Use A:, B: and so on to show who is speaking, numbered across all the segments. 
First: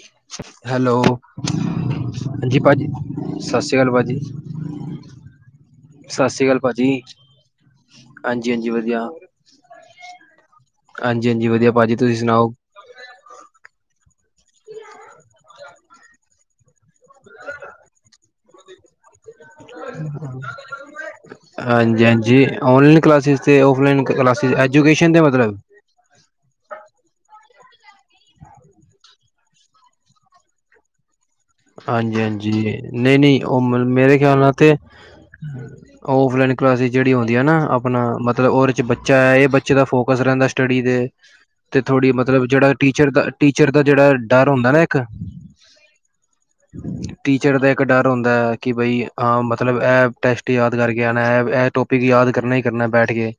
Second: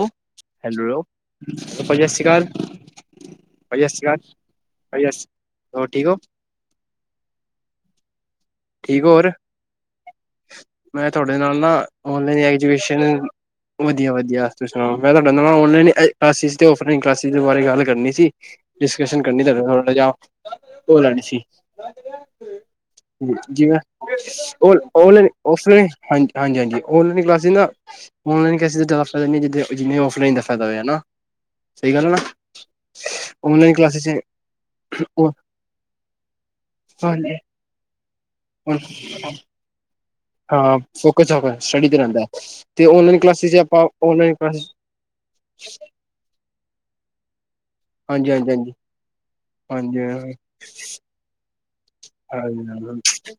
A: ਓ
B: hello
A: ਭਾਜੀ ਸਤਿ ਸ਼੍ਰੀ ਅਕਾਲ,
B: ਹਾਂਜੀ ਭਾਜੀ ਸਤਿ ਸ਼੍ਰੀ ਅਕਾਲ ਭਾਜੀ
A: ਭਾਜੀ ਸ਼੍ਰੀ ਹੋਰ ਠੀਕ ਹੋ,
B: ਸਤਿ ਸ੍ਰੀ ਅਕਾਲ ਭਾਜੀ ਹ ਹਾਂਜੀ ਹਾਂਜੀ ਵਧੀਆ
A: ਠੀਕ ਹੋ ਹੋਰ ਮੈਂ
B: ਹਾਂਜੀ
A: ਤੁਹਾਡੇ
B: ਹਾਂਜੀ
A: ਨਾਲ
B: ਵਧੀਆ
A: ਨਾ
B: ਭਾਜੀ ਤੁਸੀਂ
A: ਓਨਲਾਈਨ
B: ਸੁਣਾਓ
A: ਐਜੂਕੇਸ਼ਨ ਵਧੀਆ ਵਧੀਆ ਵਧੀਆ ਤੁਸੀ ਸੁਣਾਓ ਮੈਂ ਤੁਹਾਡਾ ਨਾਲ ਔਨਲਾਈਨ ਕਲਾਸਿਸ ਔਫਲਾਈਨ ਕਲਾਸਿਸ ਦੇ ਬਾਰੇ ਗੱਲ ਕਰਨੀ ਸੀ ਡਿਸਕਸ਼ਨ ਕਰਨੀ ਤੁਹਾਡੇ ਨਾਲ ਥੋੜਾ ਜਾ ਉਹ ਲੈਣੀ ਸੀ
B: ਹਾਂਜੀ-ਹਾਂਜੀ ਔਨਲਾਈਨ ਕਲਾਸਿਸ ਤੇ ਆਫਲਾਈਨ ਕਲਾਸਿਸ ਐਜੂ
A: ਆਨਲਾਈਨ -ਓਫਲਾਈਨ ਹਾਂਜੀ, ਹਾਂਜੀ, ਹਾਂਜੀ ਔਨਲਾਈਨ ਕਲਾਸਿਸ ਨਾ ਔਲਾਈਨ ਕਲਾਸਿਸ ਜਿਆਦਾ ਫਾਇਦਾ ਨਹੀਂ ਹੈ ਜਿੱਦਾਂ ਜਿੰਨੇ ਓਫਲਾਈਨ ਫਾਇਦਾ ਹੋਇਆ ਨਾ ਸਹੀ ਗੱਲ ਹੈ ਨਾ
B: ਹਾਂਜੀ ਹਾਂਜੀ ਨਹੀਂ ਨਹੀਂ ਉਹ
A: ਔਨਲਾਈਨ ਕਲਾਸਿਸ
B: ਮੇਰੇ ਖਿਆਲ ਨਾਲ ਤੇ ਓਫਲਾਈਨ ਕਲਾਸਿਸ ਜਿਹੜੀ ਹੁੰਦੀ ਨਾ ਆਪਣਾ ਮਤਲਬ ਉਹਦੇ ਬੱਚਾ ਹੈ ਇਹ ਬੱਚੇ ਦਾ ਫੋਕ ਕਲੋਜ ਰਹਿੰਦਾ
A: ਹਾਂ
B: ਸਟੱਡੀ ਦੇ
A: ਫੋਕਸ
B: ਤੇ
A: ਸਟੱਡੀ
B: ਥੋੜੀ
A: ਰਹਿੰਦਾ।
B: ਮਤਲਬ ਜਿਹੜਾ
A: ਤੇ
B: ਟੀਚਰ
A: ਔਨਲਾਈਨ
B: ਦਾ
A: ਕਲਾਸਿਸ
B: ਟੀਚਰ ਦਾ
A: ਆਪਾਂ
B: ਜਿਹੜਾ
A: ਔਨਲਾਈਨ
B: ਡਰ
A: ਕਲਾਸਿਸ
B: ਹੁੰਦਾ ਨਾ ਇੱਕ, ਟੀ ਟੀਚਰ ਦਾ ਇੱਕ ਡਰ
A: ਹਾਂਜੀ
B: ਹੁੰਦਾ
A: ਹਾਂਜੀ ਹਾਂਜੀ
B: ਕਿ ਬਈ ਹਾਂ ਮਤਲਬ
A: ਹਾਂਜੀ
B: ਇਹ ਟੈਸਟ ਯਾਦ ਕਰਕੇ ਆਣਾ ਐ
A: ਹਾਂਜੀ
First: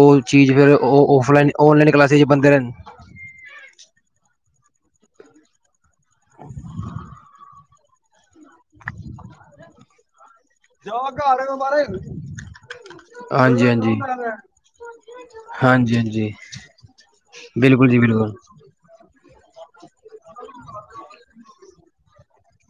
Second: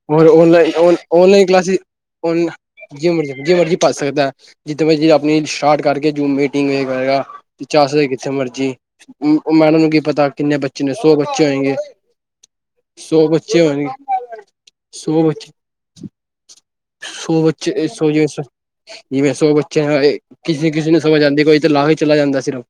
B: ਉਹ
A: ਹੋਰ
B: ਚੀਜ਼ ਫਿਰ
A: ਅੋਨਲਾਈਨ
B: ਉਹ
A: ਔਨਲਾਈਨ
B: ਆਫਲਾਈਨ
A: ਕਲਾਸਿਸ
B: ਬੰਦੇ ਰਹਿਣ
A: ਜਿਵੇਂ ਮਰਜ਼ੀ ਜਿਵੇਂ ਮਰਜ਼ੀ ਭਰ ਸਕਦਾ। ਜਿੱਥੇ ਜਿਵੇਂ ਆਪਣੀ ਸਟਾਰਟ ਕਰਕੇ ਜੂਮ ਮੀਟਿੰਗ ਵੀ ਕਰੇਗਾਂ [unintelligible] ਜਿੱਥੇ ਮਰਜੀ ਉਹ ਮੈਡਮ ਅੱਗੇ ਪਤਾ ਕਿੰਨੇ ਬੱਚੇ ਨੇ
B: ਜਾਓ
A: ਸੌ
B: ਘਰ
A: ਬੱਚੇ ਹੋਏਂਗੇ।
B: ਹਮਾਰੇ ਹਾਂਜੀ ਹਾਂਜੀ ਹਾਂਜੀ ਹਾਂਜੀ
A: ਸੋ ਬੱਚੇ
B: ਬਿਲਕੁਲ ਜੀ
A: ਸੋਰੀ
B: ਬਿਲਕੁਲ
A: ਸੋ ਜਿਵੇਂ ਸੌ ਬੱਚਿਆਂ ਕਿਸੇ ਕਿਸੇ ਨੂੰ ਸਮਝ ਆਂਦੀ ਹੈ ਕੋਈ ਤੇ ਲਾ ਹੀ ਚਲਾ ਜਾਂਦਾ ਸਿਰਫ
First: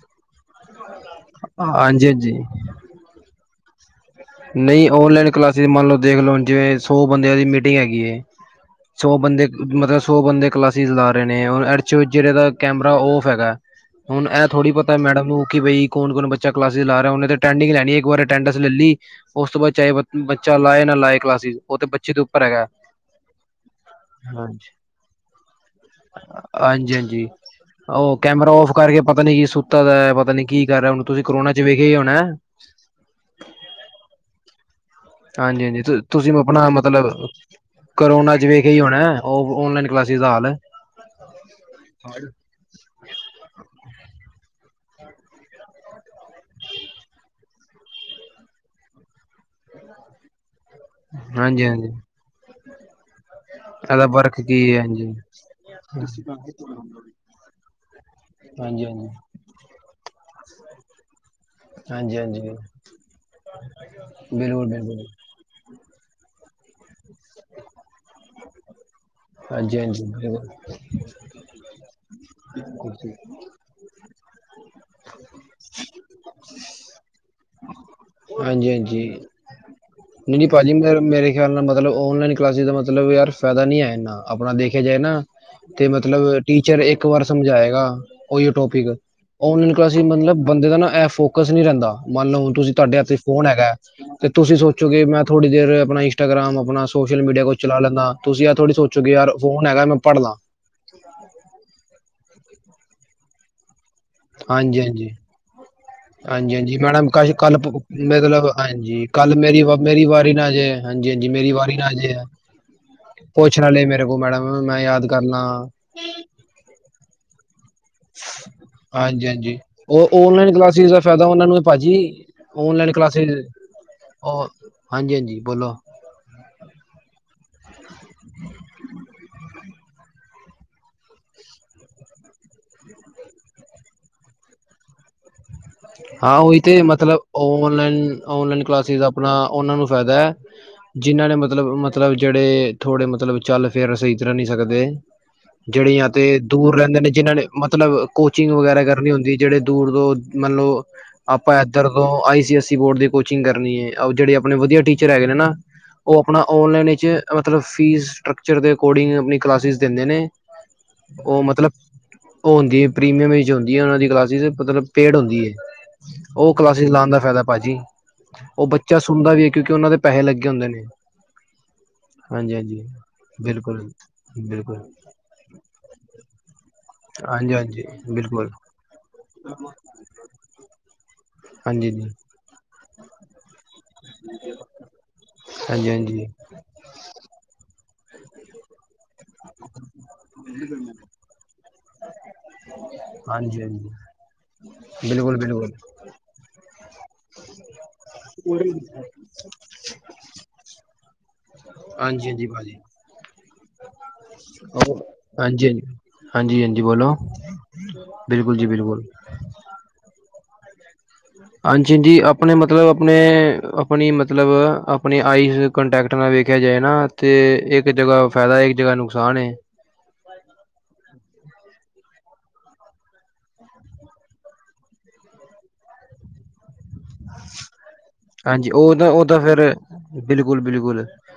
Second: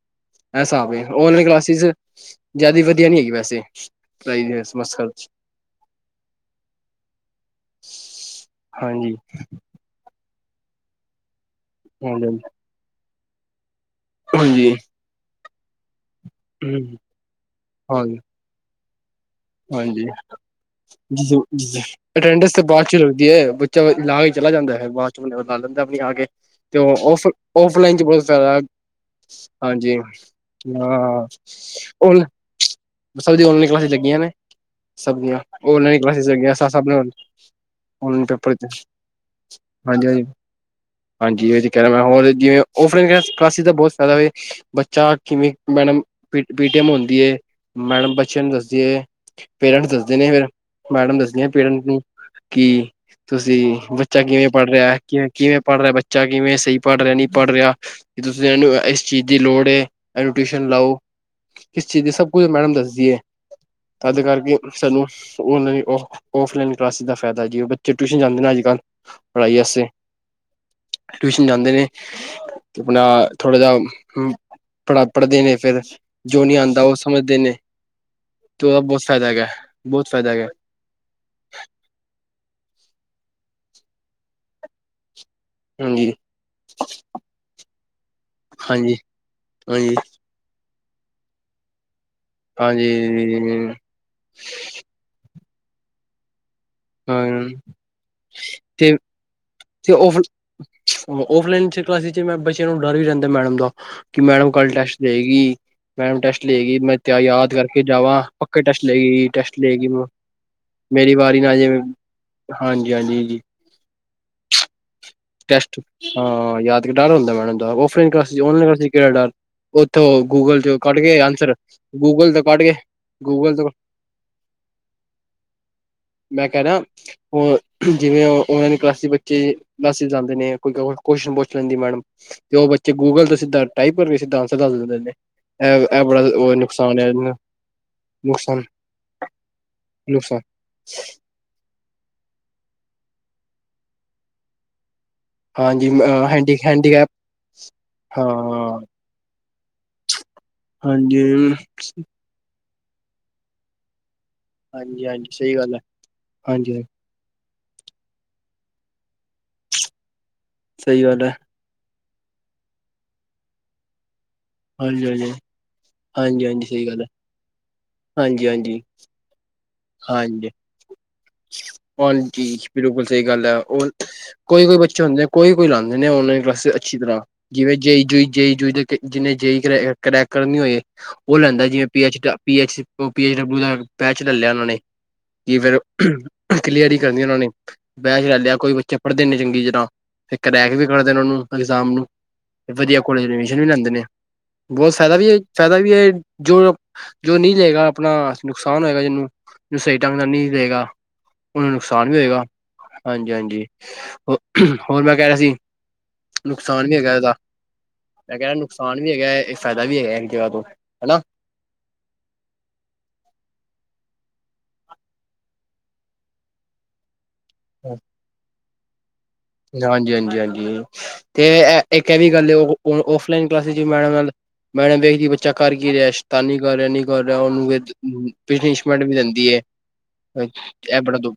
A: ਐਸਾ ਔਨਲਾਈਨ ਕਲਾਸਿਸ
B: ਹਾਂਜੀ ਹਾਂਜੀ
A: ਜ਼ਿਆਦਾ ਵਧੀਆ ਨਹੀਂ ਹੈਗੀ ਵੈਸੇ, ਹੁ
B: ਨਹੀਂ ਔਨਲਾਈਨ ਕਲਾਸਿਸ ਮੰਨ ਲਓ ਦੇਖ ਲੋ ਜਿਵੇਂ ਸੋ ਬੰਦਿਆਂ ਦੀ ਮੀਟਿੰਗ ਹੈਗੀ ਹੈ।
A: ਹਾਂਜੀ
B: ਸੌ ਬੰਦੇ ਮਤਲਬ ਸੌ ਬੰਦੇ ਕਲਾਸਿਸ ਲਾ ਰਹੇ ਨੇ ਔਰ ਐੜ ਚ ਜੇੜੇ
A: ਹਾਂਜੀ
B: ਦਾ ਕੈਮਰਾ ਓਫ ਹੈਗਾ ਐ। ਹੁਣ ਏਹ ਥੋੜ੍ਹੀ
A: ਹਾਂਜੀ
B: ਪਤਾ ਮੈਡਮ ਨੂੰ ਕਿ ਬਈ ਕੋਨ ਕੋਨ ਬੱਚਾ ਕਲਾਸਿਸ ਲਾ ਰਿਹਾ, ਓਨੇ ਤੇ ਟੈਂਡਿੰਗ ਈ ਲੈਣੀ, ਇੱਕ
A: ਹਾਂਜੀ
B: ਵਾਰ ਅਟੈਂਡੈਂਸ ਲੈਲੀ ਹ
A: ਹਾਂਜੀ,
B: ਕਲਾਸਿਸ ਉਹ
A: ਜੀ-ਜੀ-ਸ
B: ਤੇ ਬੱਚੇ ਦੇ ਉੱਪਰ
A: ਅਟੈਂਡਸ ਤਾਂ
B: ਹੈਗਾ।
A: ਬਾਅਦ ਚ ਲੱਗਦੀ ਐ, ਬੱਚਾ ਲਾ ਕੇ ਚਲਾ
B: ਹਾਂਜੀ।
A: ਜਾਂਦਾ ਹੈ। ਬਾਅਦ ਚ ਲਾ ਲੈਂਦਾ ਆਪਣੁ ਆ ਕੇ, ਤੇ
B: ਹਾਂਜੀ
A: ਓਫ
B: ਹਾਂਜੀ।
A: ਓਫਲਾਈਨ ਚ
B: ਉਹ
A: ਬਹੁਤ
B: ਕੈਮਰਾ
A: ਫਾਇਦਾ।
B: ਔਫ ਕਰਕੇ ਪਤਾ ਨੀ ਕੀ ਸੁੱਤਾ ਦਾ
A: ਹਾਂਜੀ,
B: ਪਤਾ ਨੀ ਕੀ ਕਰ ਰਿਹਾ ਹੁਣ ਤੁਸੀਂ
A: ਹਾਂ।
B: ਕਰੋਨਾ ਚ ਵੇਖਿਆ ਹੀ ਹੋਣਾ।
A: ਬਸ ਉਹਦੀ ਔਨਲਾਈਨ ਕਲਾਸ ਲੱਗੀਆਂ ਨੇ। ਸਬ ਦੀਆਂ,
B: ਹਾਂਜੀ
A: ਹੋਰ
B: ਹਾਂਜੀ
A: ਨਵੀ ਕਲਾਸਿਸ
B: ਤੁਸੀਂ
A: ਲਗੀਆਂ [unintelligible]
B: ਆਪਣਾ
A: ਸਾਫ ਸਾਫ ਬਣਾਈ
B: ਮਤਲਬ
A: ਹੁਣ
B: ਕਰੋਨਾ ਚ ਵੇਖਿਆ ਹੀ ਹੋਣਾ ਉਹ ਔਨਲਾਈਨ ਕਲਾਸਿਸ
A: ਹਾਂਜੀ
B: ਦਾ ਹਾਲ
A: ਹਾਂਜੀ ਜਿਵੇਂ ਉ [unintelligible] ਓਫ ਲਾਇਨ ਕਲਾਸਿਸ ਦਾ‌ ਬਹੁਤ ਫਾਇਦਾ ਜੀ ਬੱਚਾ ਕਿਵੇਂ ਮੈਡਮ ਪੀਟੀਐਮ ਹੁੰਦੀਏ। ਮੈਡਮ ਬੱਚਿਆਂ ਨੂੰ ਦੱਸਦੀ ਏ ਪੇਰੈਂਟਸ ਦੱਸਦੇ ਨੇ ਫਿਰ ਮੈਡਮ ਦੱਸਣੀ ਆ
B: ਹਾਂਜੀ
A: ਪੇਰੈਂਟਸ
B: ਹਾਂਜੀ
A: ਨੂੰ ਕੀ? ਤੁਸੀਂ
B: ਇਹਦਾ
A: ਬੱਚਾ
B: ਵਰਕ
A: ਕਿਵੇਂ
B: ਕੀ
A: ਪੜ੍ਹ
B: ਹੈ
A: ਰਿਐ ਐ।
B: ਹਾਂਜੀ।
A: ਕਿਵੇਂ ਕਿਵੇਂ ਪੜ੍ਹ ਰਿਆ ਬੱਚਾ, ਕਿਵੇਂ ਸਹੀ ਪੜ੍ਹ ਰਿਆ, ਨਹੀਂ ਪੜ੍ਹ ਰਿਆ। ਕਿ ਤੁਸੀਂ ਇਹਨੂੰ
B: ਹਾਂਜੀ
A: ਇਸ
B: ਹਾਂਜੀ।
A: ਚੀਜ਼ ਦੀ ਲੋੜ ਏ, ਇਹਨੂੰ ਟਿਊਸ਼ਨ ਲਾਓ ਇਸ ਚੀਜ਼ ਦੀ
B: ਹਾਂਜੀ
A: ਸਭ
B: ਹਾਂਜੀ
A: ਵੀ ਮੈਡਮ ਦੱਸਦੀ ਐ। ਐਦੇ ਕਰ ਕੇ
B: ਬਿਲਕੁਲ ਬਿਲਕੁਲ
A: ਸਾਨੂੰ ਓ ਹ ਨੀ ਓਹ ਓਫਲਾਇਨ ਰਸ ਦਫ ਫਾਇਦਾ ਕੀ ਐ, ਬੱਚੇ ਟਿਊਸ਼ਨ ਜਾਂਦੇ ਨੇ, ਅਜ ਕਲ ਪੜ੍ਹਾਈ
B: ਹਾਂਜੀ
A: ਵਾਸਤੇ,
B: ਹਾਂਜੀ ਬਿਲਕੁਲ
A: ਟਿਊਸ਼ਨ ਜਾਂਦੇ ਨੇ। ਆਪਣਾ,
B: ਹਾਂਜੀ
A: ਥੋੜ ਜਾ ਪੜਾ ਪੜ੍ਹਦੇ ਨੇ ਫਿਰ, ਜੋ ਨਹੀਂ ਆਂਦਾ ਓ ਸ ਸਮਝਦੇ ਨੇ। ਤੇ
B: ਹਾਂਜੀ
A: ਐਦਾ ਬਹੁਤ ਫਾਇਦਾ ਹੈਗਾ। ਬਹੁਤ ਫਾਇਦਾ
B: ਨਹੀਂ
A: ਹੈਗਾ
B: ਨਹੀਂ ਭਾਜੀ ਮੇਰੇ ਖਿਆਲ ਨਾ ਮਤਲਬ, ਔਨਲਾਈਨ ਕਲਾਸਿਸ ਦਾ ਮਲਬ ਮਤਲਬ ਯਾਰ ਫਾਇਦਾ ਨੀ ਹੈ ਐਨਾ, ਆਪਣਾ ਦੇਖਿਆ ਜਾਏ ਨਾ ਤੇ
A: ਹਾਂਜੀ
B: ਮਤਲਬ, ਟੀਚਰ ਇੱਕ ਵਾਰ ਸਮਝਾਏਗਾ, ਉਹੀ
A: ਹਾਂਜੀ,
B: ਟੋਪਿਕ। ਓਨਲਾਈਨ
A: ਹਾਂਜੀ,
B: ਕਲਾਸਿਸ ਮਤਲਬ ਬੰਦੇ ਦਾ ਨਾ ਐ ਫੋਕਸ ਨਹੀਂ ਰੈਂਦਾ। ਮੰਨ ਲਓ ਤੁਸੀਂ,
A: ਹਾਂਜੀ
B: ਤਾਡੇ ਹੱਥ ਫੋਨ ਹੈਗਾ ਐ, ਤੇ ਤੁਸੀਂ ਸੋ ਫੇ ਮੈਂ ਥੋੜ੍ਹੀ ਦੇਰ ਆਪਣਾ ਇੰਸਟਾਗਾਮ ਆਪਣਾ ਸੋਸ਼ਲ ਮੀਡੀਆ
A: ਹਾਂ
B: ਕੁਛ ਚਲਾ ਲੈਂਨਾ, ਤੁਸੀਂ ਏਹ ਥੋੜ੍ਹੀ
A: ਤੇ
B: ਸੋਚੋਗੇ ਯਾਰ ਫੋਨ ਹੈਗਾ
A: ਤੇ
B: ਮੈਂ
A: ਓ
B: ਪੜ੍ਹ
A: ਫਿਰ,
B: ਲਾਂ
A: ਔਫਲਾਈਨ ਭਾਜੀ ਜਿਵੇਂ ਬੱਚਿਆਂ ਨੂੰ ਡਰ ਵੀ ਰਹਿੰਦਾ ਮੈਡਮ ਦਾ। ਕਿ ਮੈਡਮ ਕੱਲ
B: ਹਾਂਜੀ
A: ਟੈਸਟ
B: ਹਾਂਜੀ,
A: ਦੇਗੀ ਮੈਡਮ ਟੈਸਟ
B: ਹਾਂਜੀ
A: ਲਏਗੀ
B: ਹਾਂਜੀ।
A: ਮੈਂ
B: ਮੈਡਮ ਕੱਲ
A: ਯਾਦ
B: ਕੱਲ
A: ਕਰਕੇ ਜਾਵਾਂ
B: ਪ-ਅ-ਕ-ਮਤਲਬ
A: ਪੱਕੇ ਟੈਸਟ
B: ਹਾਂਜੀ।
A: ਲਏਗੀ
B: ਕੱਲ
A: ਟੈਸਟ
B: ਮੇਰੀ ਵ
A: ਲਏਗੀ
B: ਮੇਰੀ ਵਾਰੀ ਨਾ ਜੇ, ਹਾਂਜੀ ਹਾਂਜੀ ਮੇਰੀ ਵਾਰੀ ਨਾ ਆਜੇ।
A: ਹਾਂਜੀ, ਹਾਂਜੀ ਜੀ
B: ਪੁੱਛ ਲੈਂਦਾ ਮੇਰੇ ਕੋਲ ਮੈਡਮ ਹੁਣ ਮੈਂ ਯਾਦ। ਕਰ ਲਾਂ
A: ਟੈਸਟ ਹਾਂ ਯਾਦ ਡਰ ਹੁੰਦਾ ਮੈਡਮ [inaudible] ਦਾ ਓ ਫੇਕਾਸ ਦੂਰ ਆਰ
B: ਹਾਂਜੀ
A: ਕੈਡਾਲ
B: ਹਾਂਜੀ
A: ਓਥ
B: ਉਹ ਓਨਲਾਈਨ ਕਲਾਸਿਸ ਦਾ ਫਾਇਦਾ ਉਹਨਾਂ ਨੂੰ ਹੈ ਭਾਜੀ ਓਨਲਾਈਨ ਕਲਾਸਿਸ ਉਹ ਹਾਂਜੀ ਹਾਂਜੀ ਬੋਲੋ
A: [unintelligible] ਮੈਸੇਜ ਆਂਦੇ ਨੇ ਕੋਈ ਕੁਝ ਕਸਤਿਓ [unintelligible]
B: ਹਾਂ ਉਹੀ ਤੇ ਮਤਲਬ ਆਨਲਾਈਨ
A: ਨੁਕਸਾਨ
B: ਆਨਲਾਈਨ ਕਲਾਸੈਸ ਆਪਣਾ ਉਹਨਾਂ ਦਾ ਫਾਇਦਾ ਹੈ
A: ਨੁਕਸਾਨ
B: ਜਿਹਨਾਂ ਨੇ ਮਤਲਬ ਮਤਲਬ ਜਿਹੜੇ ਥੋੜੇ ਮਤਲਬ ਚੱਲ ਫਿਰ ਸਹੀ ਤਰ੍ਹਾਂ ਨਹੀਂ ਸਕਦੇ।
A: ਹਾਂਜੀ
B: ਜਿਹੜੀਆਂ ਅਤੇ
A: ਹੈਂਡੀ
B: ਦੂਰ ਰਹਿੰਦੇ
A: ਹੈਂਡੀਕੈਪ
B: ਨੇ ਜਿਹਨਾਂ ਨੇ ਮਤਲਬ
A: ਹਾਂ
B: ਕੋਚਿੰਗ ਵਗੈਰਾ ਕਰਨੀ ਹੁੰਦੀ। ਜਿਹੜੇ ਦੂਰ ਦੂਰ ਮਤਲਬ ।
A: ਹਾਂਜੀ
B: ਆਪਾਂ ਏਧਰ ਤੋਂ I C S E. Board ਦੀ ਕੋਚਿੰਗ ਕਰਨੀ ਹੈ ਆਓ ਜਿਹੜੇ ਆਪ । ਆਪਣੇ ਵਧੀਆ
A: ਹਾਂਜੀ
B: ਟੀਚਰ ਹੈਗੇ
A: ਹਾਂਜੀ
B: ਨੇ ਨਾ
A: ਸਹੀ ਗੱਲ ਹੈ
B: ਉਹ ਆਪਣਾ
A: ਹਾਂਜੀ
B: ਓਨਲਾਈਨ ਵਿੱਚ । ਮਤਲਬ ਫੀਸ ਸਟਰੱਕਚਰ ਦੇ ਅਕੋਰਡਿੰਗ ਆਪਣੀ । ਕਲਾਸਿਸ ਦਿੰਦੇ ਨੇ
A: ਸਹੀ ਗੱਲ ਹੈ
B: ਉਹ ਮਤਲਬ । ਉਹ ਹੁੰਦੀ ਹੈ ਪ੍ਰੀਮੀਅਮ ਵਿਚ ਹੁੰਦੀ ਹੈ ਉਹਨਾਂ ਦੀ ਕਲਾਸ । ਜਿਹਦੇ ਮਤਲਬ
A: ਹਾਂਜੀ
B: ਪੇਡ
A: ਹਾਂਜੀ
B: ਹੁੰਦੀ ਹੈ ।
A: ਹਾਂਜੀ
B: ਉਹ
A: ਹਾਂਜੀ ਸਹੀ
B: ਕਲਾਸਿਸ
A: ਗੱਲ
B: ਲਾਉਣ ਦਾ ਫਾਇਦਾ ਹੈ ਭਾਜੀ
A: ਹਾਂਜੀ
B: ਉਹ
A: ਹਾਂਜੀ
B: ਬੱਚਾ ਸੁਣਦਾ ਵੀ ।
A: ਹਾਂਜੀ -ਹਾਂਜੀ ਬਿਲਕੁਲ ਸਹੀ ਗੱਲ ਹੈ
B: ਬਿਲਕੁਲ
A: ਉਹ ਕੋਈ
B: ਬਿਲਕੁਲ
A: -ਕੋਈ ਬੱਚੇ ਹੁੰਦੇ ਕੋਈ -ਕੋਈ ਲਾਉਂਦੇ ਨੇ ਉਨਲਾਈਨ ਕਲਾਸਿਸ- ਅੱਛੀ ਤਰ੍ਹਾਂ
B: ਹਾਂਜੀ
A: ਜਿਵੇਂ
B: ਹਾਂਜੀ
A: ਜਈ ਜੂਈ
B: ਬਿਲਕੁਲ
A: ਜਈ ਜੂਈ ਜਿੰਨੇ ਜਈ ਕਰ ਕਰੈਕਰ ਨੀ ਹੋਏ । ਉਹ ਲੈਂਦਾ ਜਿਵੇਂ
B: ਹਾਂਜੀ
A: ਪੀ
B: ਜੀ
A: ਐੱਚ ਡਾ P H P H W ਦਾ । ਪੈਚ ਲੈ ਲਿਆ ਉਹਨਾਂ ਨੇ ਕੀ ਫਿਰ
B: ਹਾਂਜੀ ਹਾਂਜੀ
A: ਕਲੀਅਰ ਹੀ ਕਰਨੀ ਉਹਨਾਂ ਨੇ । ਬੈਚ ਲੈ ਲਿਆ ਕੋਈ ਬੱਚੇ ਪੜ੍ਹਦੇ ਨੀ ਚੰਗੀ ਤਰਾਂ ਤੇ ਕਰੈਕ ਵੀ ਕਰਦੇ ਨੇ ਉਹਨੂੰ ਐਗਜ਼ਾਮ ਨੂੰ ਵਧੀਆ ਕੋਲੇਜ ਵਿੱਚ ਐਡਮਿਸ਼ਨ
B: ਹਾਂਜੀ
A: ਵੀ ਲੈਂਦੇ ਨੇ
B: ਹਾਂਜੀ
A: ਬਹੁਤ ਫਾਇਦਾ ਵੀ
B: ਬਿਲਕੁਲ
A: ਹੈ
B: ਬਿਲਕੁਲ
A: ਫਾਇਦਾ ਵੀ ਹੈ ਜੋ ਜੋ ਨਹੀਂ ਲਏਗਾ ਆਪਣਾ ਨੁਕਸਾਨ ਹੋਏਗਾ ਉਹਨਾਂ ਨੂੰ । ਜੋ ਸਹੀ ਢੰਗ ਨਾਲ ਨਹੀਂ ਦਏਗਾ ਉਹਨੂੰ ਨੁਕਸਾਨ ਵੀ
B: ਹਾਂਜੀ
A: ਹੋਏਗਾ
B: ਹਾਂਜੀ ਭਾਜੀ
A: । ਹਾਂਜੀ- ਹਾਂਜੀ ਹੋ ਹੋਰ ਮੈਂ ਕਹਿ ਰਿਹਾ ਸੀ
B: ਹਾਂਜੀ ਹਾਂਜੀ ਹਾਂਜੀ ਹਾਂਜੀ
A: ਨੁਕਸਾਨ ਵੀ
B: ਬੋਲੋ
A: ਹੈਗਾ ਇਹਦਾ ਮੈਂ ਕਹਿ ਰਿਹਾ
B: ਬਿਲਕੁਲ ਜੀ
A: ਨੁਕਸਾਨ
B: ਬਿਲਕੁਲ
A: ਵੀ ਹੈਗਾ ਇਕ ਫਾਇਦਾ ਵੀ ਹੈਗਾ ਇੱਕ ਜਗ੍ਹਾ ਤੋਂ ।
B: ਹਾਂਜੀ- ਹਾਂਜੀ ਆਪਣੇ ਮਤਲਬ ਆਪਣੇ ਆਪਣੀ ਮਤਲਬ । ਮਤਲਬ ਆਪਣੀ ਆਈਜ਼ ਕਾਂਟੈਕਟ ਨਾਲ ਵੇਖਿਆ ਜਾਏ ਨਾ । ਤੇ ਇੱਕ ਜਗ੍ਹਾ ਫਾਇਦਾ ਹੈ । ਜ ਨੂੰ ।
A: ਹਾਂਜੀ ਹਾਂਜੀ ਹਾਂਜੀ ਤੇ ਐ ਇੱਕ ਇਹ ਵੀ ਗੱਲ ਔ ਔਫਲਾਈਨ ਕਲਾਸ ਚ ਮੈਡਮ ਨਾਲ ਮੈਡਮ ਵੇਖਦੀ ਬੱਚਾ ਕਰ ਕੀ ਰਿਹਾ ਸ਼ੈਤਾਨੀ ਕਰ ਰਿਹਾ ਨੀ ਉਹਨੂੰ
B: ਹਾਂਜੀ ਉਹ
A: ਪਨਿਸ਼ਮੈਂਟ
B: ਤਾਂ
A: ਵੀ
B: ਉਹ ਤਾਂ
A: ਦਿੰਦੀ ਹੈ
B: ਫੇਰ ਬਿਲਕੁਲ
A: ਇਹ
B: ਬਿਲਕੁਲ
A: ਬੜਾ ਦੁ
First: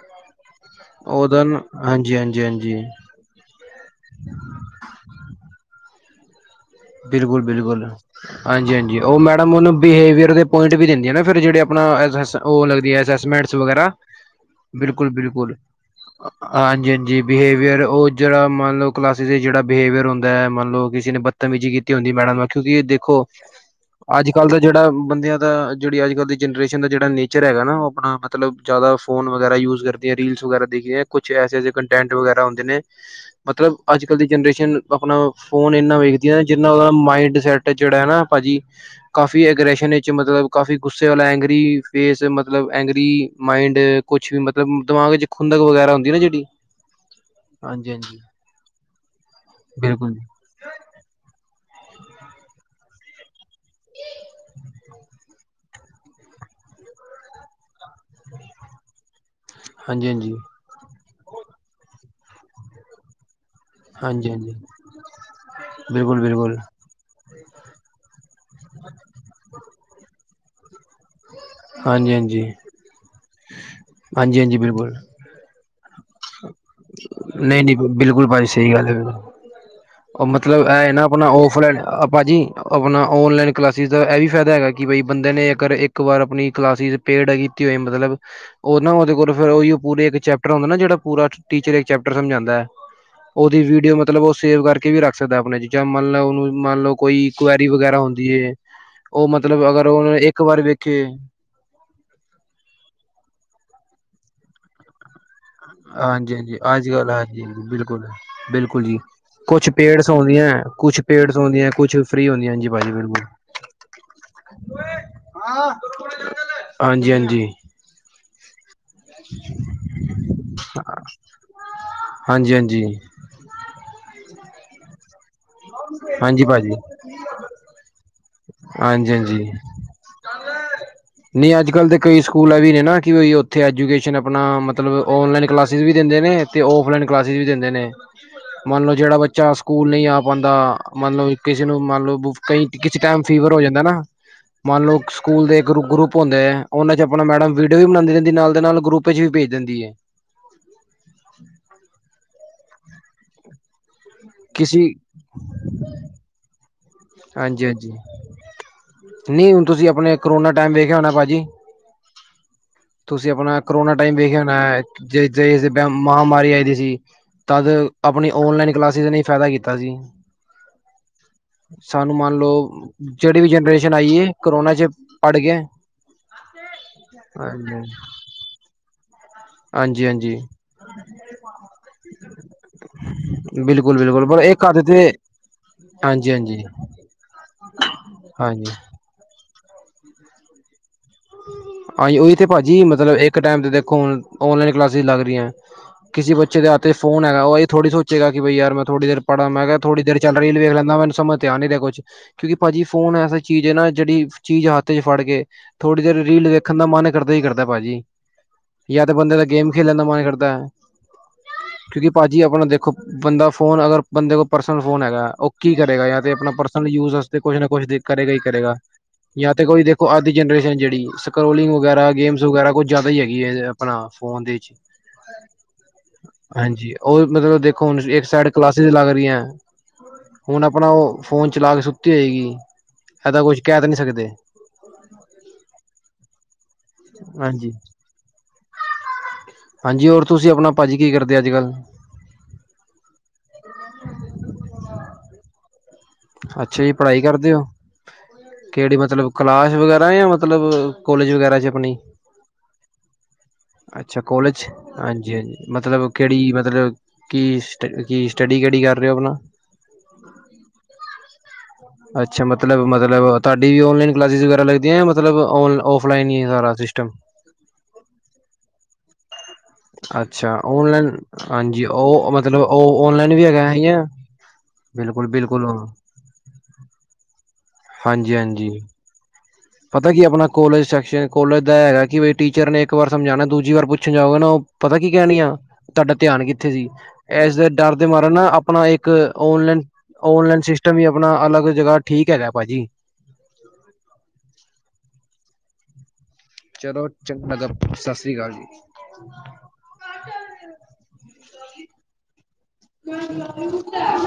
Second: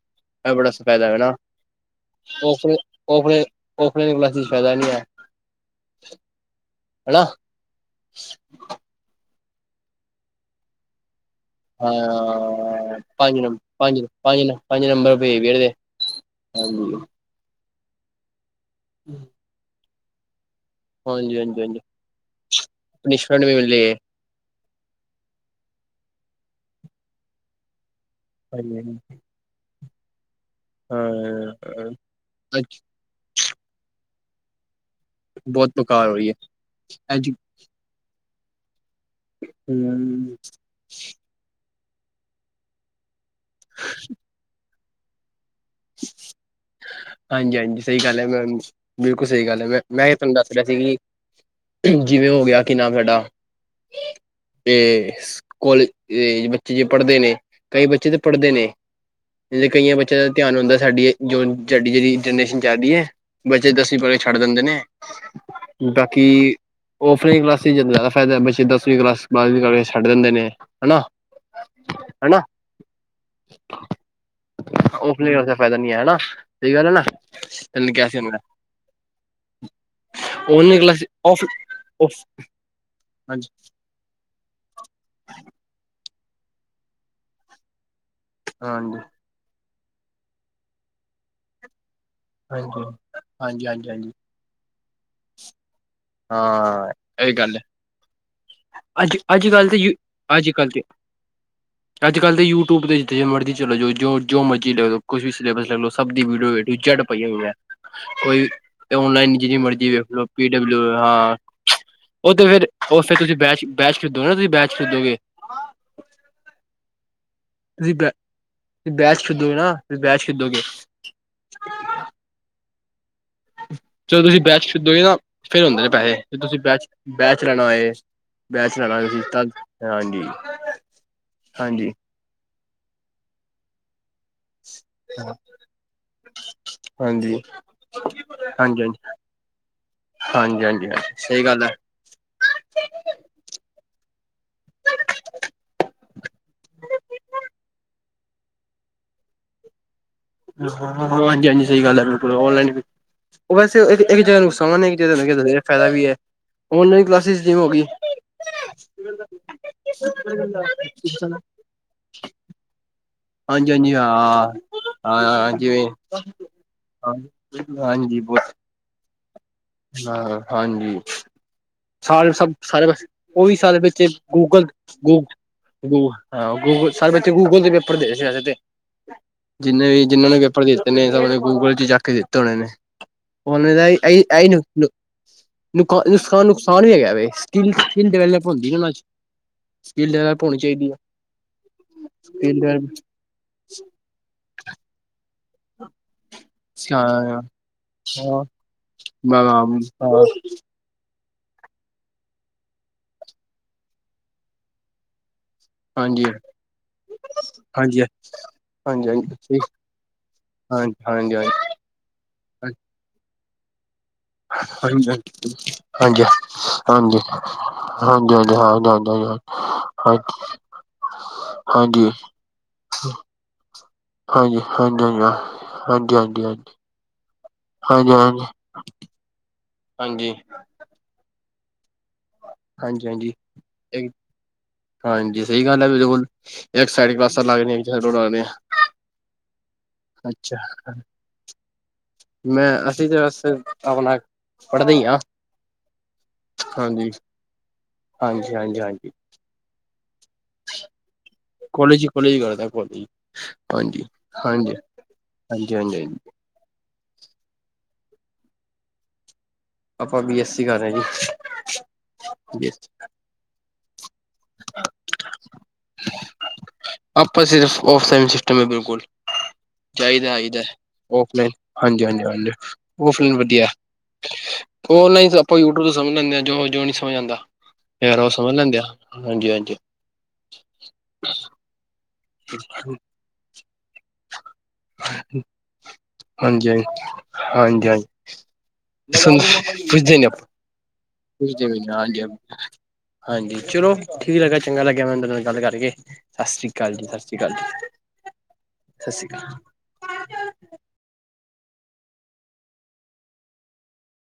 A: ਇਹ ਬੜਾ ਸਫਾਇਦਾ ਹੈਗਾ ਨਾ
B: ਉਹਦਾ ਹਾਂਜੀ ਹਾਂਜੀ
A: ਉਹ
B: ਹਾਂਜੀ
A: ਫ ਔਫਲਾਈਨ ਕਲਾਸ ਫਾਇਦਾ ਨਹੀਂ ਹੈ [inaudible] ਹਨਾ
B: ਬਿਲਕੁਲ -ਬਿਲਕੁਲ ਹਾਂਜੀ ਹਾਂਜੀ ਉਹ ਮੈਡਮ ਉਹਨੂੰ ਬਿਹੇਵੀਹਰ ਦੇ ਪੁਆਇੰਟ ਵੀ ਦਿੰਦੀਆਂ ਨਾ ਫਿਰ ਜਿਹੜੇ ਆਪਣਾ ਉਹ ਲੱਰਾਦੀ
A: ਹਾਂ
B: ਆ
A: ਪੰਜ
B: ਅਸਸਮੈਂਟ
A: ਨੰ
B: ਵਗੈਰਾ
A: ਪੰਜ ਪੰਜ ਪੰਜ
B: ਬਿਲਕੁਲ-
A: ਨੰਬਰ ਪੇ
B: ਬਿਲਕੁਲ
A: ਵੀਰ ਦੇ
B: ਹਾਂਜੀ -ਹਾਂਜੀ ਬਿਹੇਵੀਅਰ ਉਹ ਜਿਹੜਾ ਮੈਂ ਕਲਾਸਿਸ ਜਿਹੜਾ ਬਿਹੇਵੀਅਰ ਹੁੰਦਾ ਹੈ ਮਤਲਬ ਲੋਕ ਕਿਸੇ ਨੇ ਬਸ
A: ਹਾਂਜੀ ਹਾਂਜੀ ਹਾਂਜੀ
B: ਕੀਤੀ ਹੁੰਦੀ ਮੈਡਮ ਨੂੰ ਕਿਉਂਕਿ ਦੇਖੋ
A: ਪਨਿਸ਼ਮੈਂਟ ਵੀ ਮਿਲੇ
B: ਅੱਜ ਕੱਲ੍ਹ ਦਾ ਜਿਹੜਾ ਬੰਦਿਆਂ ਦਾ ਜਿਹੜੀ ਅੱਜ ਕੱਲ ਦੀ ਜਨਰੇਸ਼ਨ ਦਾ ਜਿਹੜਾ ਨੇਚਰ ਹੈਗਾ ਨਾ ਉਹ ਆਪਣਾ ਮਤਲਬ
A: ਹਾਂਜੀ ਹਾਂ
B: ਜ਼ਿਆਦਾ ਫੋਨ ਵਗੈਰਾ ਯੂਜ਼ ਕਰਦੇ। ਦੇ ਰੀਲਸ ਵਗੈਰਾ ਦੇਖਦੇ ਕੁਛ ਐਸੇੇ
A: ਹਾਂ,
B: ਕੰਟੈਂਟ ਵਗੈਰਾ ਹੁੰਦੇ
A: ਅੱਜ
B: ਨੇ ਮਤਲਬ ਅੱਜ ਅੱਜ ਕੱਲ ਦੀ ਜਨਰੇਸ਼ਨ ਆਪਣਾ
A: ਬਹੁਤ
B: ਫੋਨ ਇੰਨਾ
A: ਬੇਕਾਰ ਹੋ
B: ਵੇਖ
A: ਰਹੀ ਹੈ
B: ਜਿੰਨਾ -ਜਿੰਨਾ ਉਹਦਾ
A: ਅੱਜ
B: ਮਾਈੰਡ ਸੈੱਟ ਜਿਹੜਾ ਭਾਜੀ। ਕਾਫੀ ਐਗਰੇਸ਼ਨ ਵਿੱਚ
A: ਹਮ
B: ਮਤਲਬ ਕਾਫੀ ਗੁੱਸੇ ਵਾਲਾ ਏਂਗਰੀ ਫੇਸ ਮਤਲਬ ਐਂਗਰੀ ਮਾਇੰਡ ਕੁਛ ਵੀ ਮਤਲਬ ਦਿਮਾਗ ਚ ਖੁੰਦਕ ਵਗੈਰਾ ਹੁੰਦੀ ਨਾ ਜਿਹੜੀ
A: ਹਾਂਜੀ- ਹਾਂਜੀ ਸਹੀ ਗੱਲ ਹੈ ਮੈਂ ਬਿਲਕੁਲ ਸਹੀ ਗੱਲ ਹੈ, ਮੈਂ
B: ਬਿਲਕੁਲ
A: ਮੈਂ
B: ਜੀ
A: ਤੁਹਾਨੂੰ ਦੱਸ ਰਿਹਾ ਸੀ ਕਿ ਜਿਵੇਂ ਹੋ ਗਿਆ ਕਿ ਨਾਮ ਸਾਡਾ ਤੇ ਕੋਲਜ ਬੱਚੇ ਜੇ ਪੜ੍ਹਦੇ ਨੇ ਕਈ ਬੱਚੇ ਤਾਂ ਪੜ੍ਹਦੇ ਨੇ, ਤੇਂ ਕਈਆਂ
B: ਹਾਂਜੀ
A: ਬੱਚਿਆਂ ਦਾ
B: ਹਾਂਜੀ
A: ਧਿਆਨ ਹੁੰਦਾ ਸਾਡੀ ਜੌਨ ਸਾਡੀ ਜਿਹੜੀ ਜਨਰੇਸ਼ਨ ਚੱਲਦੀ ਹੈ। ਬੱਚੇ ਦਸਵੀਂ ਪਾ ਕੇ
B: ਹਾਂਜੀ
A: ਛੱਡ
B: ਹਾਂਜੀ
A: ਦਿੰਦੇ ਨੇ
B: ਬਿਲਕੁਲ
A: ਬਾਕੀ
B: ਬਿਲਕੁਲ
A: ਓਫਲਾਈਨ ਕਲਾਸਿਸ ਜ਼ਿਆਦਾ ਫਾਇਦਾ ਬੱਚੇ ਦਸਵੀਂ ਕਲਾਸ ਬਾਰਵੀਂ ਪਾ ਕੇ ਛੱਡ ਦਿੰਦੇ ਨੇ ਹੈ ਨਾ
B: ਹਾਂਜੀ ਹਾਂਜੀ ਹਾਂਜੀ ਹਾਂਜੀ ਬਿਲਕੁਲ
A: ਓਫਲਾਈਨ ਹੋਣ ਦਾ ਫਾਇਦਾ ਨਹੀਂ ਹੈ। ਨਾ ਗੱਲ ਹੈ
B: ਨਹੀਂ- ਨਹੀਂ
A: ਤੈਨੂੰ ਕਿਹਾ ਸੀ
B: ਬਿਲਕੁਲ
A: ਉਹਨੂੰ।
B: ਭਾਜੀ ਸਹੀ ਗੱਲ ਹੈ, ਉਹ ਮਤਲਬ
A: ਔਨਲਾਈਨ
B: ਇਹ ਨਾ
A: ਕਲਾਸ
B: ਆਪਣਾ
A: ਔਫ
B: ਓਫਲਾਈਨ
A: ਔਫ
B: ਭਾਜੀ ਆਪਣਾ
A: ਹਾਂਜੀ
B: ਔਨਲਾਈਨ ਕਲਾਸਿਸ ਦਾ ਇਹ ਵੀ ਫਾਇਦਾ ਹੈਗਾ ਕਿ ਬਈ ਬੰਦੇ ਨੇ ਇੱਕ ਵਾਰੀ, ਇੱਕ ਵਾਰ ਆਪਣੀ ਕਲਾਸ ' ਪੇੜ ਕੀਤੀ ਹੋਏ ਮਤਲਬ ਉਹ ਨਾ
A: ਹਾਂਜੀ
B: ਉਹਦੇ ਕੋਲੋਂ ਫਿਰ ਉਹੀ ਪੂਰੇ ਇੱਕ ਚੈਪਟਰ ਹੁੰਦਾ ਨਾ ਜਿਹੜਾ ਪੂਰਾ ਟੀਚਰ ਚੈਪਟਰ ਸਮਝਾਂਦਾ ਹੈ,
A: ਹਾਂਜੀ
B: ਉਹਦੀ
A: ਹਾਂਜੀ ਹਾਂਜੀ
B: ਵੀਡੀਓ
A: ਹਾਂਜੀ
B: ਮਤਲਬ ਉਹ ਸੇਵ ਕਰਕੇ, ਕੇ ਇਹ ਵੀ ਰੱਖ ਸਕਦਾ ਆਪਣੇ ਜੀ, ਜਾਂ ਮੰਨਲਓ ਉਹਨੂੰ ਮੰਨ ਲਓ
A: ਹਾਂ
B: ਕੋਈ
A: ਇਹ ਗੱਲ ਹੈ
B: ਕੁਵੈਰੀ ਵਗੈਰਾ ਹੁੰਦੀ ਹੈ
A: ਅੱਜ
B: ਉਹ
A: ਅੱਜ
B: ਮਤਲਬ
A: ਕੱਲ੍ਹ ਤੇ
B: ਅਗਰ
A: ਯੂ
B: ਉਹਨ ਇੱਕ
A: ਅੱਜ
B: ਵਾਰ
A: ਕੱਲ੍ਹ ਤੇ
B: ਵਖ
A: ਅੱਜ ਕੱਲ ਤੇ ਯੂਟੀਊਬ ਤੇ ਜ ਮਰਜ਼ੀ ਚਲੋ ਜਾ। ਜੋ ਜੋ ਮਰਜ਼ੀ ਲ ਕੁਛ ਵੀ ਲ ਸਭ
B: ਹਾਂਜੀ
A: ਦੀਓ
B: ਹਾਂਜੀ ਅੱਜ
A: ਜੱ
B: ਕੱਲ੍ਹ
A: ਪ
B: ਹਾਂਜੀ
A: ਹੋ
B: ਹਾਂਜੀ ਬਿਲਕੁਲ
A: ਕੋਈ
B: ਬਿਲਕੁਲ ਜੀ
A: ਆਨਲਾਈਨ ਨੂੰ ਜਿਨੀ
B: ਕੁਛ
A: ਮਰਜ਼ੀ ਵੇਖ
B: ਪੇਡਸ
A: ਲ ਪੀ
B: ਹੁੰਦੀਆਂ
A: ਡਬਲਿਊ
B: ਕੁਛ ਪੇਡ
A: ਹਾਂ
B: ਹੁੰਦੀਆਂ ਕੁਛ ਫਰੀ
A: ਉਹ ਤੇ
B: ਹੁੰਦੀਆਂ
A: ਫਿਰ
B: ਹਾਜੀ
A: ਉਹ ਫਿਰ
B: ਬਿਲਕੁਲ
A: ਤੁਸੀਂ ਬੈਚ ਬੈਚ ਖਰੀਦੋਗੇ ਨਾ ਤੁਸੀਂ ਬੈਚ ਖਰੀਦੋਗੇ
B: ਹਾਂਜੀ ਹਾਂਜੀ
A: [unintelligible] ਤੁ ਬੈਚ ਖਰੀਦੋਗੇ ਨਾ ਤੁ ਬੈਚ ਖਰੀਦੋਗੇ।
B: ਹਾਂਜੀ ਹਾਂਜੀ
A: ਚਲੋ ਤੁਸੀਂ ਬੈਚ ਛੱਦੋਗੇ ਨਾ। ਫਿਰ ਹੁੰਦੇ ਨੇ ਪੈਸੇ ਜੇ
B: ਹਾਂਜੀ
A: ਤੁਸੀਂ
B: ਭਾਜੀ
A: ਬੈਚ ਬੈਚ ਲੈਣਾ ਹੋਏ। ਬੈਚ ਲੈਣਾ
B: ਹਾਂਜੀ
A: ਤੁਸੀਂ ਤਾਂ
B: ਹਾਂਜੀ
A: ਹਾਂਜੀ
B: ਨਹੀਂ ਅੱਜ ਕੱਲ
A: ਹਾਂਜੀ
B: ਦੇ ਕਈ ਸਕੂਲ ਐ ਵੀ ਨੇ ਨਾ ਕੀ ਹੋਈ ਉੱਥੇ ਐਜੂਕੇਸ਼ਨ ਆਪਣਾ ਮਤਲਬ ਓਨਲਾਈਨ ਕਲਾਸਿਸ ਵੀ ਦਿੰਦੇ ਨੇ ਤੇ ਫਲਾਈਨ ਕਲਾਸਿਸ
A: ਹਾਂਜੀ ਹਾਂਜੀ
B: ਵੀ ਦਿੰਦੇ ਨੇ
A: ਹਾਂਜੀ
B: ਮੰਨ
A: ਹਾਂਜੀ
B: ਲਓ ਜਿਹੜਾ ਬੱਚਾ ਸਕੂਲ ਨਹੀਂ ਆ ਪਾਉਂਦਾ
A: ਹਾਂਜੀ ਹਾਂਜੀ
B: ਮਨਲਬ
A: ਸਹੀ ਗੱਲ
B: ਕਿਸੇ
A: ਹੈ
B: ਨੂੰ ਮੰਨ ਲਓ ਕਈ ਟਾਈਮ ਫੀਵਰ ਹੋ ਜਾਂਦਾ ਨਾ ਮੰਨ ਲਓ ਸਕੂਲ ਦੇ ਇੱਕ ਗਰੁੱਪ ਹੁੰਦੇ ਹੈ ਉਹਨਾਂ ਚ ਆਪਣਾ ਮੈਡਮ ਵੀਡੀਓ ਵੀ ਬਣਾਉਂਦੇ ਰਹਿੰਦੀ ਨਾਲ ਦੇ ਨਾਲ ਗਰੁੱਪ ਚ ਵੀ ਭੇਜ ਦਿੰਦੀ ਹੈ।
A: ਹਾਂਜੀ ਹਾਂਜੀ ਸਹੀ ਗੱਲ ਹੈ ਬਿਲਕੁਲ ਔਨਲਾਈਨ ਉਹ ਬੈਸੇ ਇਹ ਇੱਕ ਜਗ੍ਹਾ ਨੁਕਸਾਨ
B: ਕਿਸੀ
A: ਹੈ ਜਗਾ ਫਾਇਦਾ ਵੀ ਹੈ। ਔਨਲਾਈਨ ਕਲਾਸਿਸ ਜਿਵੇਂ
B: ਹਾਂਜੀ
A: ਹੋ ਗਈ
B: ਹਾਂਜੀ ਨਹੀਂ ਹੁਣ ਤੁਸੀਂ ਆਪਣੇਕਰੋਨਾ ਟਮ ਵੇਖਿਆ ਹੋਣਾ ਭਾਜੀ। ਤੁਸੀਂ ਆਪਣਾ
A: ਹਾਂਜੀ
B: ਕਰੋਨਾ
A: ਹਾਂਜੀ
B: ਟਾਈਮ ਵੇਖਿਆ
A: ਹਾਂ
B: ਹੋਣਾ ਹੈ ਜੇ
A: ਹਾਂ
B: ਜੇ
A: ਜਿਵੇਂ
B: ਮਹਾਂਮਾਰੀ ਆਈ ਦੀ ਸੀ ਤਦ
A: ਹਾਂਜੀ
B: ਆਪਣੀ
A: ਬਹੁਤ
B: ਔਨਲਾਈਨ ਕਲਾਸਿਸ ਨੇ ਸਦਾ।
A: ਹਾਂ ਹਾਂਜੀ।
B: ਸਾਨੂੰ
A: ਸਾਲ
B: ਮੰਨ
A: ਸਭ
B: ਲਓ
A: ਸਾਰੇ
B: ਜਿਹੜੀ ਵੀ
A: ਉਹੀ ਸਾਲ
B: ਜਨਰੇਸ਼ਨ
A: ਵਿੱਚ
B: ਆਈ ਹੈ
A: ਗੂਗਲ
B: ਕਰੋਨਾ ਚ
A: ਗੂੂ
B: ਪੜ ਗਿਆ।
A: ਹਾਂ ਗੂਗਲ ਸਾਰੇ ਵਿੱਚੇ ਗੂਗਲ ਦੇ
B: ਹਾਂਜੀ
A: ਪੇਪਰ ਦੇ ਸੀੇ ਤੇ ਜਿੰਨੇ ਵੀ
B: ਹਾਂਜੀ
A: ਜਿੰਹਨਾਂ
B: ਹਾਂਜੀ
A: ਨੂੰ ਪੇਪਰ ਦਿੱਤੇ ਨੇ ਤਾਂ ਉਹੂੰ ਗੂਗਲ ਚ ਜਾ ਕੇ ਦਿੱਤੇ ਹੋਣੇ ਨੇ ਉਹਨੇ ਦਾ
B: ਬਿਲਕੁਲ ਬਿਲਕੁਲ ਪਰ ਇਹ ਘਰ ਤੇ ਹਾਂਜੀ ਹਾਂਜੀ
A: ਨੁਕਸਾਨ ਵੀ ਹੈਗਾ। ਸਕ- ਸਕ -ਡਿਵੈਲਪ
B: ਹਾਂਜੀ
A: ਹੁੰਦੀ। ਉਹ ਜੀਨ ਨਾਲ ਪਾ ਹੋਣੀ ਚਾਹੀਦੀ ਹੈ।
B: ਹਾਂਜੀ। ਉਹੀ ਤੇ ਭਾਜੀ ਮਤਲਬ ਇੱਕ ਟਾਈਮ ਤੇ ਦੇਖੋ, ਹੁਣ ਓਨਲਾਈਨ ਕਲਾਸਿਸ ਲੱਗ ਰਹੀਆਂ। ਕਿਸੀ ਦਾਤੇ
A: ਹਾਂ
B: ਫੋ ਹੈਗਾ ਥੋੜ੍ਹੀੋ ਚੇਗਾ ਕਿ ਬਈ ਯਾਰ ਥੋੜ੍ਹੀ ਦੇਰ ੜਾਂ
A: ਹਾਂ
B: ਮੈਂ ਕਿਹਾ- ਥੋੜ੍ਹਾ ਦੇਰ ਚੱਲ ਰਹੀ ਲੇਖ ਲੈਂਦਾ ਮੈਨ ਸਮਝ ਧਿਆਨ ਨ ਰਿਹਾ ।ਕੁਛ ਕਿਉਂਕਿ ਭਾਜੀ ਫੋਨ ਐਸਸੀ ਚੀਜ਼ ਹੈ। ਨਾ ਜਿਹੜੀ ਚੀਜ਼ ਹੱਥ ਚ ਫੜ ਕੇ ਥੋੜ੍ਹੀ ਦੇਰ
A: ਹਾਂਜੀ
B: ਰੀਲ ਦੇਖਣ ਦਾ ਮਨ ਕਰਦਾ ਹੀ ਕਰਦਾ ਭਾਜੀ।
A: ਹਾਂਜੀ ਹਾਂਜੀ
B: ਜਾਂ
A: ਹਾਂਜੀ
B: ਤਾਂ ਬੰਦੇ ਦਾ ਗੇਮ ਖੇਲਣ ਦਾ ਮਨ ਕਰਦਾ।
A: ਹਾਂਜੀ ਹਾਂਜੀ
B: ਕਿਉਂਕਿ ਭਾਜੀ ਆਪਣਾ ਦੇਖੋ ਬੰਦਾ ਫੋ ਅਗਰ ਬੰਦੇ ਕੋਲ ਪਰਸਨਲ ਫੋਨ
A: ਹਾਂਜੀ ਹਾਂਜੀ
B: ਹੈਗਾ। ਉਹ ਕੀ ਕਰੇਗਾ ਜਾਂ
A: ਹਾਂਜੀ ਹਾਂਜੀ
B: ਤੇ ਆਪਣਾ ਪਰਸਨਲ ਯੂਜ
A: ਹਾਂਜੀ ਹਾਂਜੀ ਹਾਂਜੀ
B: ਵਾਸਤੇ ਕੁਛ ਨਾ ਕੁਛ ਕਰੇਗਾ ਹੀ
A: ਹਾਂਜੀ ਹਾਂਜੀ
B: ਕਰੇਗਾ। ਜਾਂ ਤੇ ਕੋਈ ਦੇਖੋ ਆਦਿ ਜਨਰੇਸ਼ਨ ਜਿਹੜੀ ਸਕੋਲਿੰਗ ਵਗੈਰਾ ਗੇਮਸ ਵਗੈਰਾ ਕੁਛ ਜਿਆਦਾ ਹੀ ਹੈਗੀ ਹੈ। ਆਪਣਾ ਫੋਨ ਦੇ
A: ਹਾਂਜੀ ਹਾਂਜੀ ਹਾਂਜੀ ਹਾਂਜੀ ਹਾਂਜੀ
B: ਵਿਚ
A: ਹਾਂਜੀ
B: ਹਾਂਜੀ, ਉਹ ਮਤਲਬ ਦੇਖੋ ਹੁਣ ਇੱਕ ਸਾਈਡ ਕਲਾਸਿਸ ਲੱਗ ਰਹੀਆਂ। ਹੁਣ ਆਪਣਾ ਉਹ ਫੋਨ ਚਲਾ ਕੇ ਸੁੱਤੀ ਹੋਏਗੀ।
A: ਹਾਂਜੀ-
B: ਇਹਦਾ ਕੁਛ ਕਹਿ ਤਾਂ ਨਹੀਂ
A: ਹਾਂਜੀ-
B: ਸਕਦੇ
A: ਹਾਂਜੀ। ਸਹੀ ਗੱਲ ਹੈ ਬਿਲਕੁਲ ਇੱਕ ਸਾਈਡ ਕਲਾਸ ਲੱਗ
B: ਹਾਂਜੀ
A: ਇੱਕ ਸਾਈਡ ਲਗ
B: ਹਾਂਜੀ ਹੋਰ ਤੁਸੀਂ
A: ਅੱਛਾ।
B: ਆਪਣਾ ਭਾਜੀ ਕੀ ਕਰਦੇ ਅੱਜ ਕੱਲ੍ਹ
A: ਮੈਂ ਅਸੀਂ ਤੇ ਬਸ ਆਪਣਾ ਪੜ੍ਹਦੇ ਹੀ ਹਾਂ।
B: ਅੱਛਾ ਜੀ
A: ਹਾਂਜੀ,
B: ।ਪੜ੍ਹਾਈ ਕਰ
A: ਹਾਂਜੀ, ਹਾਂਜੀ,
B: ਕਿਹੜੀ
A: ਹਾਂਜੀ
B: ਮਤਲਬ ਕਲਾਸ਼ ਵਗੈਰਾ ਦ। [unintelligible] ਮਤਲਬ ਕੋਲੇਜ ਵਗੈ। ਚ ਆਪਣੀ,
A: ਕੋਲੇਜ ਹੀ ਕੋਲੇਜ ਕਰਦਾ ਕੋਲੇਜ ਹਾਂਜੀ, ਹਾਂਜੀ,
B: ਅੱਛਾ ਕੋਲੇਜ,
A: ਹਾਂਜੀ,
B: ਹਾਂਜੀ -ਹਾਂਜੀ ਮਤਲਬ ਕਿਹੜੀ ਮਤਲਬ ਕੀ ਸਟ ਕੀ ਸਟੱਡੀ ਕਿਡੀ ਕਰ ਰਹੇ ਹੋ। ਆਪਣਾ
A: ਆਪਾਂ ਬੀ ਐੱਸ ਸੀਗਾ।
B: ਅੱਛਾ। ਮਤਲਬ- ਮਤਲਬ ਤੁਹਾਡੇ ਵੀ ਔਨਲਾਈਨ ਕਲਾਸਿਸ ਵਗੈ ਲੱਗਦੀਆਂ। ਮਤਲਬ ਔਲਾ ਔਫਲਾਈਨ ਹੀ ਹੈ। ਸਾਰਾ ਕੁਛ
A: ਆਪਾਂ ਸਿਰਫ ਔਫਲਾਈਨ ਸਿਸਟਮ ਹੈ। ਬਿਲਕੁਲ ਚਾਹੀਦਾ ਆਈ
B: ਅੱਛਾ
A: ਦਾ।
B: ਔਨਲਾਈਨ
A: ਓਫਲਾਈਨ ਹਾਂਜੀ
B: ਉਹ
A: -ਹਾਂਜੀ
B: ਮਤਲਬ
A: ਹ
B: ਉਹ ਔਨਲਾਈਨ
A: ਓਫਲਾਈਨ
B: ਵੀ ਹੈਗਾ
A: ਵਧੀਆ
B: ਜਾਂ ਬਿਲਕੁਲ
A: ਓਨਲਾਈਨ ਆਪਾਂ
B: ਬਿਲਕੁਲ
A: ਯੂਟਿਊਬ ਤੋਂ ਸਮਝ ਲੈਂਦੇ ਹਾਂ। ਜੋ- ਜੋ ਨਹੀਂ ਸਮਝ ਆਉਂਦਾ। ਯਾਰ ਉਹ
B: ਹਾਂਜੀ
A: ਸਮਝ
B: ਹਾਂਜੀ
A: ਲੈਂਦੇ ਆ। ਹਾਂਜੀ- ਹਾਂਜੀ।
B: ਪਤਾ ਕੀ ਆਪਣਾ ਕੋਲਜ ਸੈਕਸ਼ਨ ਕੋਲਜ ਦਾ ਹੈਗਾ ਕਿ ਬਈ ਟੀਚਰ ਨੇ ਇੱਕ ਵਾਰ ਸਮਝਾਉਣਾ ਦੂਜੀ ਵਾਰ ਪੁੱਛਣ ਜਾਊਗਾ ।ਨਾ ਉਹ ਪਤਾ ਕੀ ਕਹਿਣ ਗਿਆ ਆ ਤੁਹਾਡਾ ਧਿਆਨ ਕਿੱਥੇ
A: ਹਾਂਜੀ,
B: ਸੀ ਇਸ ਦੇ ਡਰ
A: ਹਾਂਜੀ,
B: ਦੇ ਮਾਰਨ ਨਾ ਆਪਣਾ ਇੱਕ ਓਨਲਾਈਨ,
A: ਹਾਂਜੀ ਪੁੱਛਦੇ ਨੀ ਆਪਾਂ
B: ਓਨਲਾਈਨ ਸਿਸਟਮ ਹੀ ਆਪਣਾ
A: ਪੁੱਛਦੇ
B: ਅਲੱਗ
A: ਵੀ ਨੀ
B: ਜਗ੍ਹਾ
A: ਹਾਂਜੀ,
B: ਠੀਕ ਹੈਗਾ ਭਾਜੀ।
A: ਹਾਂਜੀ ਚਲੋ ਠੀਕ ਲੱਗਾ ਚੰਗਾ ਲੱਗਿਆ ਮੈਨੂੰ ਤੁਹਾਡੇ ਨਾਲ ਕਰਕੇ [unintelligible]
B: ਚਲੋ
A: ਸਤਿ
B: ਚੰ
A: ਸ੍ਰੀ ਅਕਾਲ
B: ਮਤ
A: ਜੀ,
B: ਸਤਿ ਸ੍ਰੀ ਅਕਾਲ ਜੀ।
A: ਸਤਿ ਸ੍ਰੀ ਅਕਾਲ।